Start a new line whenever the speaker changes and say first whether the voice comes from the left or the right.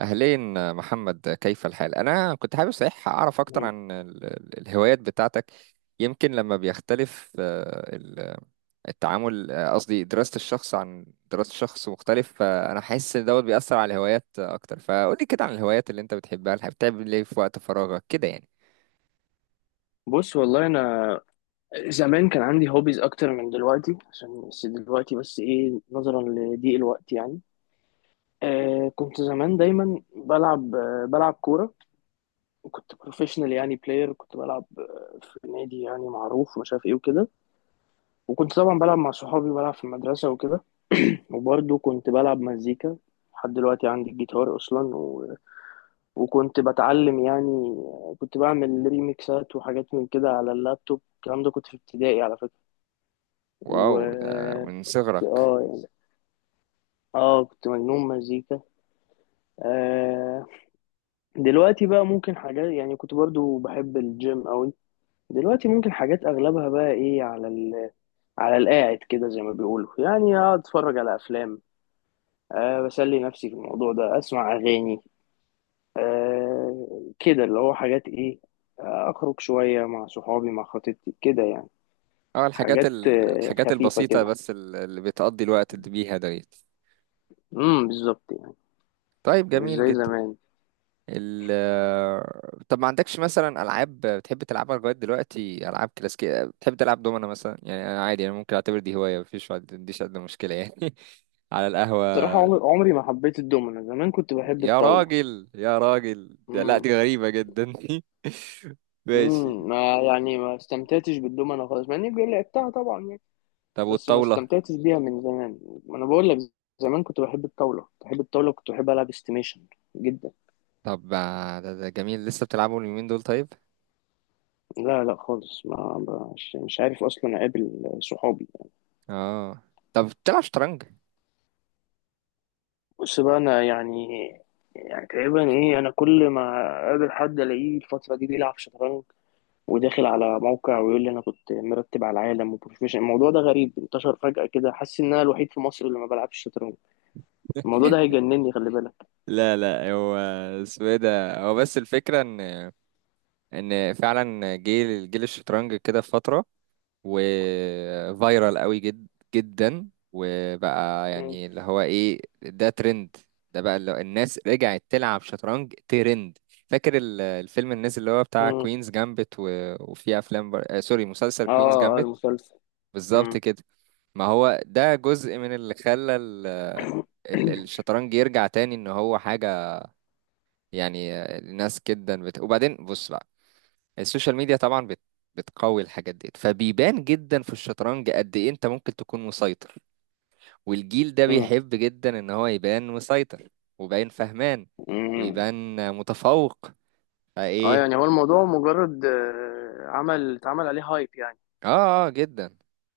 right: أهلين محمد، كيف الحال؟ أنا كنت حابب صحيح أعرف أكتر
left: مم.
right: عن الهوايات بتاعتك. يمكن لما بيختلف التعامل، قصدي دراسة الشخص عن دراسة شخص مختلف، فأنا حاسس إن دوت بيأثر على الهوايات أكتر. فقولي كده عن الهوايات اللي أنت بتحبها، اللي بتعمل إيه في وقت فراغك كده يعني.
left: بص والله انا زمان كان عندي هوبيز اكتر من دلوقتي، عشان بس دلوقتي بس ايه نظرا لضيق الوقت يعني. كنت زمان دايما بلعب بلعب كوره. كنت بروفيشنال يعني بلاير، كنت بلعب في نادي يعني معروف ومش عارف ايه وكده. وكنت طبعا بلعب مع صحابي، بلعب في المدرسه وكده. وبرضه كنت بلعب مزيكا، لحد دلوقتي عندي الجيتار اصلا وكنت بتعلم يعني. كنت بعمل ريميكسات وحاجات من كده على اللابتوب، الكلام ده كنت في ابتدائي على فكره.
right: واو، ده من
left: وكنت
right: صغرك.
left: يعني. اه كنت مجنون مزيكا. آه دلوقتي بقى ممكن حاجات، يعني كنت برضو بحب الجيم قوي. دلوقتي ممكن حاجات اغلبها بقى ايه على على القاعد كده زي ما بيقولوا، يعني اقعد اتفرج على افلام. بسلي نفسي في الموضوع ده، اسمع اغاني. كده اللي هو حاجات ايه. اخرج شوية مع صحابي، مع خطيبتي كده يعني.
right: أه، الحاجات
left: حاجات
right: الحاجات
left: خفيفة
right: البسيطة
left: كده.
right: بس، اللي بتقضي الوقت بيها ديت.
left: بالظبط يعني.
right: طيب،
left: مش
right: جميل
left: زي
right: جدا.
left: زمان.
right: طب ما عندكش مثلا العاب بتحب تلعبها لغايه دلوقتي، العاب كلاسيكيه، بتحب تلعب دومنا مثلا؟ يعني انا عادي، انا ممكن اعتبر دي هوايه، مفيش، ما عنديش ادنى مشكله يعني على
left: صراحة
right: القهوه.
left: عمري عمري ما حبيت الدومنة، زمان كنت بحب
right: يا
left: الطاولة.
right: راجل، يا راجل ده، لا
left: امم.
right: دي غريبه جدا. ماشي.
left: ما يعني ما استمتعتش بالدومنة خالص، مع اني بقول لعبتها طبعا يعني.
right: طب
left: بس ما
right: والطاوله؟
left: استمتعتش بيها من زمان. ما انا بقول لك، زمان كنت بحب الطاولة، كنت بحب الطاولة، كنت بحب العب استيميشن جدا.
right: طب ما ده جميل، لسه بتلعبوا اليومين دول؟ طيب.
left: لا لا خالص، ما مش عارف اصلا اقابل صحابي.
right: اه. طب بتلعب شطرنج؟
left: بص بقى انا يعني، يعني تقريبا ايه انا كل ما اقابل حد الاقيه الفترة دي بيلعب شطرنج، وداخل على موقع ويقول لي انا كنت مرتب على العالم وبروفيشنال. الموضوع ده غريب، انتشر فجأة كده، حاسس ان انا الوحيد في مصر اللي ما بلعبش شطرنج. الموضوع ده هيجنني، خلي بالك.
right: لا، لا، هو اسمه ايه ده، هو بس الفكره ان فعلا جيل الشطرنج كده في فتره، وفايرال قوي جدا، وبقى
left: مم.
right: يعني اللي هو ايه، ده ترند. ده بقى اللي هو الناس رجعت تلعب شطرنج ترند. فاكر الفيلم، الناس اللي هو بتاع
left: مم.
right: كوينز جامبت وفي افلام سوري، مسلسل كوينز
left: اه اه،
right: جامبت.
left: المسلسل.
right: بالظبط
left: مم.
right: كده. ما هو ده جزء من اللي خلى الشطرنج يرجع تاني، ان هو حاجة يعني الناس جدا وبعدين بص، السوشيال ميديا طبعا بتقوي الحاجات دي، فبيبان جدا في الشطرنج قد ايه انت ممكن تكون مسيطر، والجيل ده
left: مم.
right: بيحب جدا ان هو يبان مسيطر، ويبان فهمان،
left: مم.
right: ويبان متفوق
left: اه يعني
right: فايه.
left: هو الموضوع مجرد عمل اتعمل عليه هايب يعني.
right: اه، اه، جدا.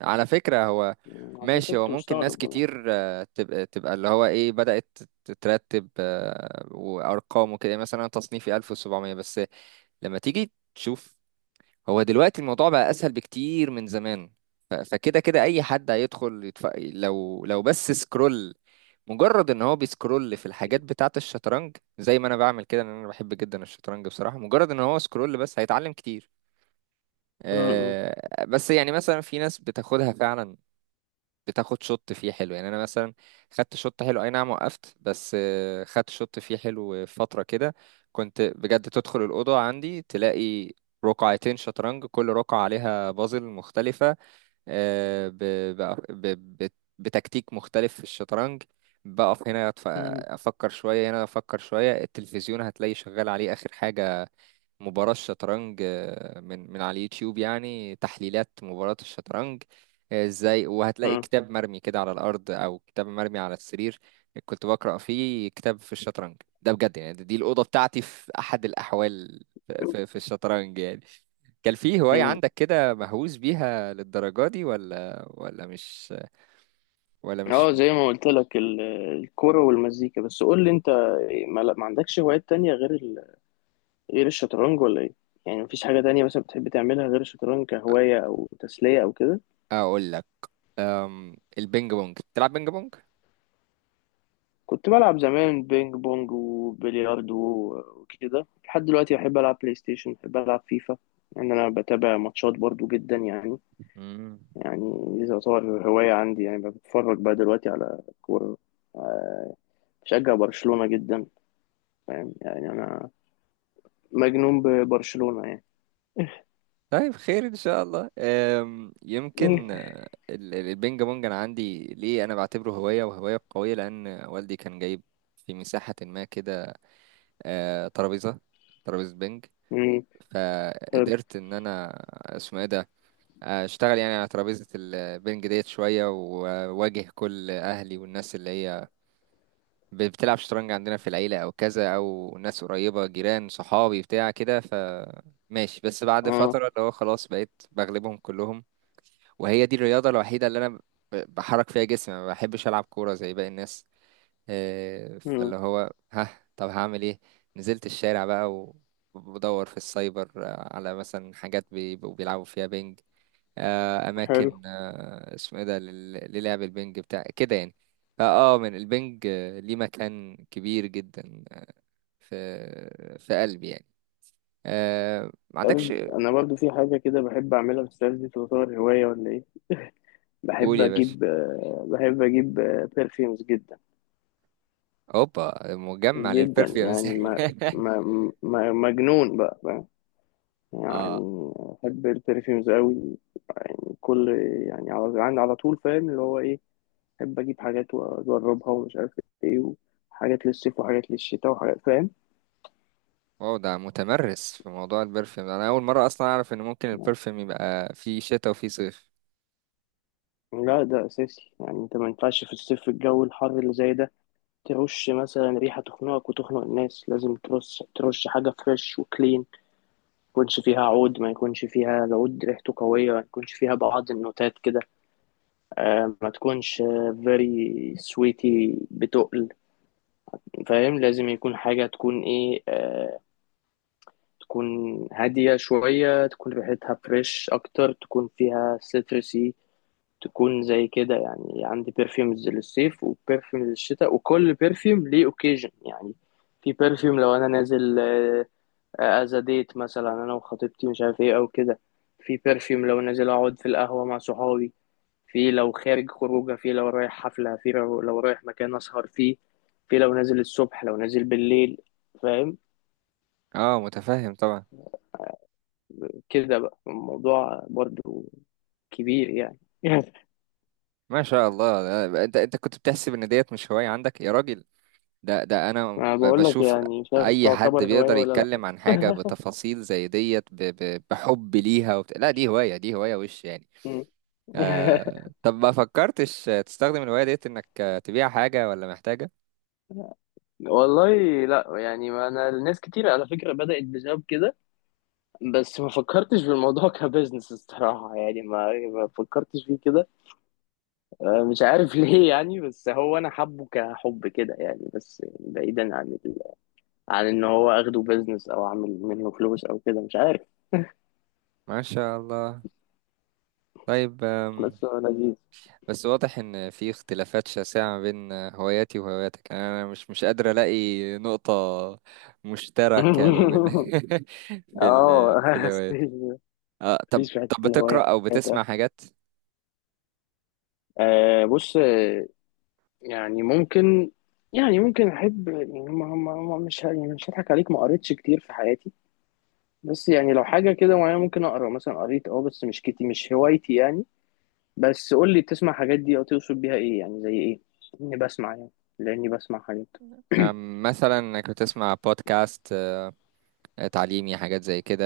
right: على فكرة هو
left: مم. عشان كده
right: ماشي، هو
left: كنت
right: ممكن ناس
left: مستغرب والله.
right: كتير تبقى اللي هو ايه بدأت تترتب وارقام وكده، مثلا أنا تصنيفي 1700 بس لما تيجي تشوف. هو دلوقتي الموضوع بقى اسهل بكتير من زمان، فكده كده اي حد هيدخل لو بس سكرول، مجرد ان هو بيسكرول في الحاجات بتاعه الشطرنج زي ما انا بعمل كده، لان انا بحب جدا الشطرنج بصراحة، مجرد ان هو سكرول بس هيتعلم كتير.
left: مم.
right: بس يعني مثلا في ناس بتاخدها فعلا، بتاخد شوت فيه حلو، يعني انا مثلا خدت شوت حلو اي نعم، وقفت بس خدت شوت فيه حلو فترة كده. كنت بجد تدخل الأوضة عندي تلاقي رقعتين شطرنج، كل رقعة عليها بازل مختلفة، آه، ب- بأ- ب- ب- بتكتيك مختلف في الشطرنج. بقف هنا
left: مم.
right: افكر شوية، هنا افكر شوية، التلفزيون هتلاقي شغال عليه اخر حاجة، مباراة الشطرنج من على اليوتيوب، يعني تحليلات مباراة الشطرنج ازاي. وهتلاقي
left: مم.
right: كتاب مرمي كده على الأرض، أو كتاب مرمي على السرير، كنت بقرأ فيه كتاب في الشطرنج. ده بجد، يعني دي الأوضة بتاعتي في أحد الأحوال في الشطرنج يعني. كان في هواية
left: مم.
right: عندك كده مهووس بيها للدرجة دي، ولا مش، مش؟
left: اه زي ما قلت لك، الكوره والمزيكا بس. قول لي انت، ما عندكش هوايات تانية غير الشطرنج ولا ايه؟ يعني مفيش حاجة تانية مثلا بتحب تعملها غير الشطرنج كهواية أو تسلية أو كده؟
right: أقول لك، البينج بونج، بتلعب بينج بونج؟
left: كنت بلعب زمان بينج بونج وبلياردو وكده، لحد دلوقتي بحب ألعب بلاي ستيشن، بحب ألعب فيفا، لأن يعني أنا بتابع ماتشات برضو جدا يعني.
right: مم.
left: يعني دي تعتبر هواية عندي، يعني بتفرج بقى دلوقتي على كورة، بشجع برشلونة جدا، فاهم؟ يعني أنا مجنون ببرشلونة يعني.
right: طيب، خير ان شاء الله. يمكن البينج بونج انا عندي ليه، انا بعتبره هوايه وهوايه قويه، لان والدي كان جايب في مساحه ما كده ترابيزه، ترابيزه بينج،
left: مم. حلو.
right: فقدرت ان انا اسمه ايه ده اشتغل يعني على ترابيزه البينج ديت شويه، واواجه كل اهلي والناس اللي هي بتلعب شطرنج عندنا في العيله او كذا، او ناس قريبه، جيران، صحابي بتاع كده، ف ماشي. بس بعد
left: اه.
right: فترة اللي هو خلاص بقيت بغلبهم كلهم. وهي دي الرياضة الوحيدة اللي أنا بحرك فيها جسمي، ما بحبش ألعب كورة زي باقي الناس
left: مم.
right: فاللي هو ها. طب هعمل إيه؟ نزلت الشارع بقى وبدور في السايبر على مثلا حاجات بيبقوا بيلعبوا فيها بينج،
left: حلو.
right: أماكن اسمه إيه ده للعب البينج بتاع كده يعني. فأه من البينج ليه مكان كبير جدا في قلبي يعني. ما عندكش؟
left: انا برضو في حاجه كده بحب اعملها، بس دي تعتبر هوايه ولا ايه؟
right: قول يا باشا.
left: بحب اجيب برفيومز جدا.
right: اوبا، مجمع
left: جدا
right: للبرفيومز
left: يعني، ما ما مجنون بقى، فاهم؟
right: اه.
left: يعني بحب البرفيومز قوي، يعني كل، يعني على عندي على طول فاهم اللي هو ايه، بحب اجيب حاجات واجربها ومش عارف ايه، وحاجات للصيف وحاجات للشتاء وحاجات، فاهم؟
right: واو، ده متمرس في موضوع البرفيوم ده. انا اول مره اصلا اعرف ان ممكن البرفيوم يبقى فيه شتاء وفيه صيف.
left: لا ده اساسي، يعني انت ما ينفعش في الصيف الجو الحر اللي زي ده ترش مثلا ريحة تخنقك وتخنق الناس. لازم ترش، حاجة فريش وكلين، ما يكونش فيها عود، ما يكونش فيها العود ريحته قوية، ما يكونش فيها بعض النوتات كده. ما تكونش very sweety بتقل، فاهم؟ لازم يكون حاجة تكون ايه، تكون هادية شوية، تكون ريحتها فريش أكتر، تكون فيها citrusy، تكون زي كده يعني. عندي برفيومز للصيف وبرفيوم للشتاء، وكل برفيوم ليه اوكيجن يعني. في برفيوم لو انا نازل از ديت مثلا انا وخطيبتي مش عارف ايه او كده، في برفيوم لو نازل اقعد في القهوة مع صحابي، في لو خارج خروجه، في لو رايح حفلة، في لو رايح مكان اسهر فيه، في لو نازل الصبح، لو نازل بالليل، فاهم؟
right: اه، متفهم طبعا.
left: كده بقى الموضوع برضو كبير يعني.
right: ما شاء الله. ده، انت كنت بتحسب ان ديت مش هوايه عندك يا راجل. ده انا
left: انا بقول لك
right: بشوف
left: يعني، مش عارف
right: اي حد
left: تعتبر هواية
right: بيقدر
left: ولا لا.
right: يتكلم عن حاجه بتفاصيل زي ديت بحب ليها لا دي هوايه، دي هوايه وش يعني.
left: مم.
right: طب ما فكرتش تستخدم الهوايه ديت انك تبيع حاجه، ولا محتاجه؟
left: والله لا، يعني ما انا الناس كتير على فكره بدات بسبب كده. بس ما فكرتش في الموضوع كبزنس الصراحه يعني، ما فكرتش فيه كده. مش عارف ليه يعني. بس هو انا حبه كحب كده يعني، بس بعيدا عن عن ان هو اخده بزنس او اعمل منه فلوس او كده، مش عارف.
right: ما شاء الله. طيب.
left: بس هو لذيذ.
right: بس واضح ان في اختلافات شاسعة ما بين هواياتي وهواياتك، يعني انا مش قادر الاقي نقطة مشتركة ما بين في
left: اه.
right: الهوايات. آه، طب
left: مفيش في حته
right: بتقرأ
left: الهوايات.
right: او بتسمع حاجات؟
left: بص، يعني ممكن، يعني ممكن احب يعني، ما ما ما مش ه- يعني مش هضحك عليك، ما قريتش كتير في حياتي. بس يعني لو حاجه كده معينه ممكن اقرا، مثلا قريت بس مش كتير، مش هوايتي يعني. بس قول لي، بتسمع حاجات دي او تقصد بيها ايه يعني؟ زي ايه؟ اني بسمع يعني، لاني بسمع حاجات؟
right: مثلا انك بتسمع بودكاست تعليمي، حاجات زي كده،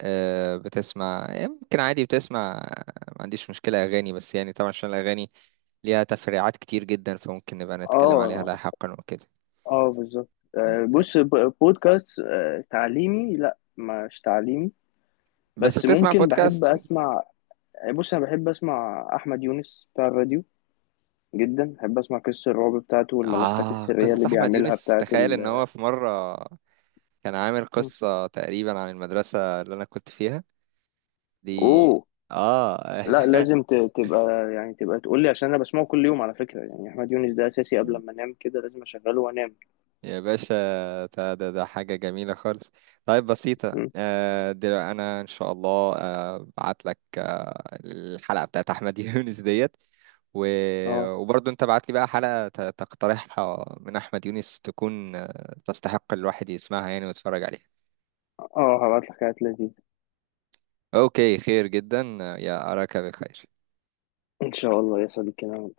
right: بتسمع يمكن، عادي بتسمع ما عنديش مشكلة اغاني، بس يعني طبعا عشان الاغاني ليها تفريعات كتير جدا فممكن نبقى نتكلم عليها
left: اه
right: لاحقا وكده.
left: اه بالظبط. بص، بودكاست تعليمي لا مش تعليمي،
right: بس
left: بس
right: بتسمع
left: ممكن بحب
right: بودكاست؟
left: اسمع. بص انا بحب اسمع احمد يونس بتاع الراديو جدا، بحب اسمع قصص الرعب بتاعته والملفات
right: آه،
left: السرية اللي
right: قصة أحمد
left: بيعملها
right: يونس،
left: بتاعت
right: تخيل إن
left: ال...
right: هو في مرة كان عامل
left: مم.
right: قصة تقريبا عن المدرسة اللي أنا كنت فيها دي.
left: اوه.
right: آه.
left: لا لازم تبقى يعني، تبقى تقول لي عشان انا بسمعه كل يوم على فكرة يعني. احمد يونس ده اساسي، قبل ما انام كده لازم اشغله وانام.
right: يا باشا، ده حاجة جميلة خالص. طيب بسيطة،
left: م.
right: دلوقتي أنا إن شاء الله بعت لك الحلقة بتاعت أحمد يونس ديت و...
left: اه،
right: وبرضه أنت بعت لي بقى حلقة تقترحها من أحمد يونس، تكون تستحق الواحد يسمعها يعني ويتفرج عليها.
left: اه هبعت لك حاجات لذيذة.
right: اوكي، خير جدا. يا، اراك بخير.
left: ان شاء الله يا صديقي انا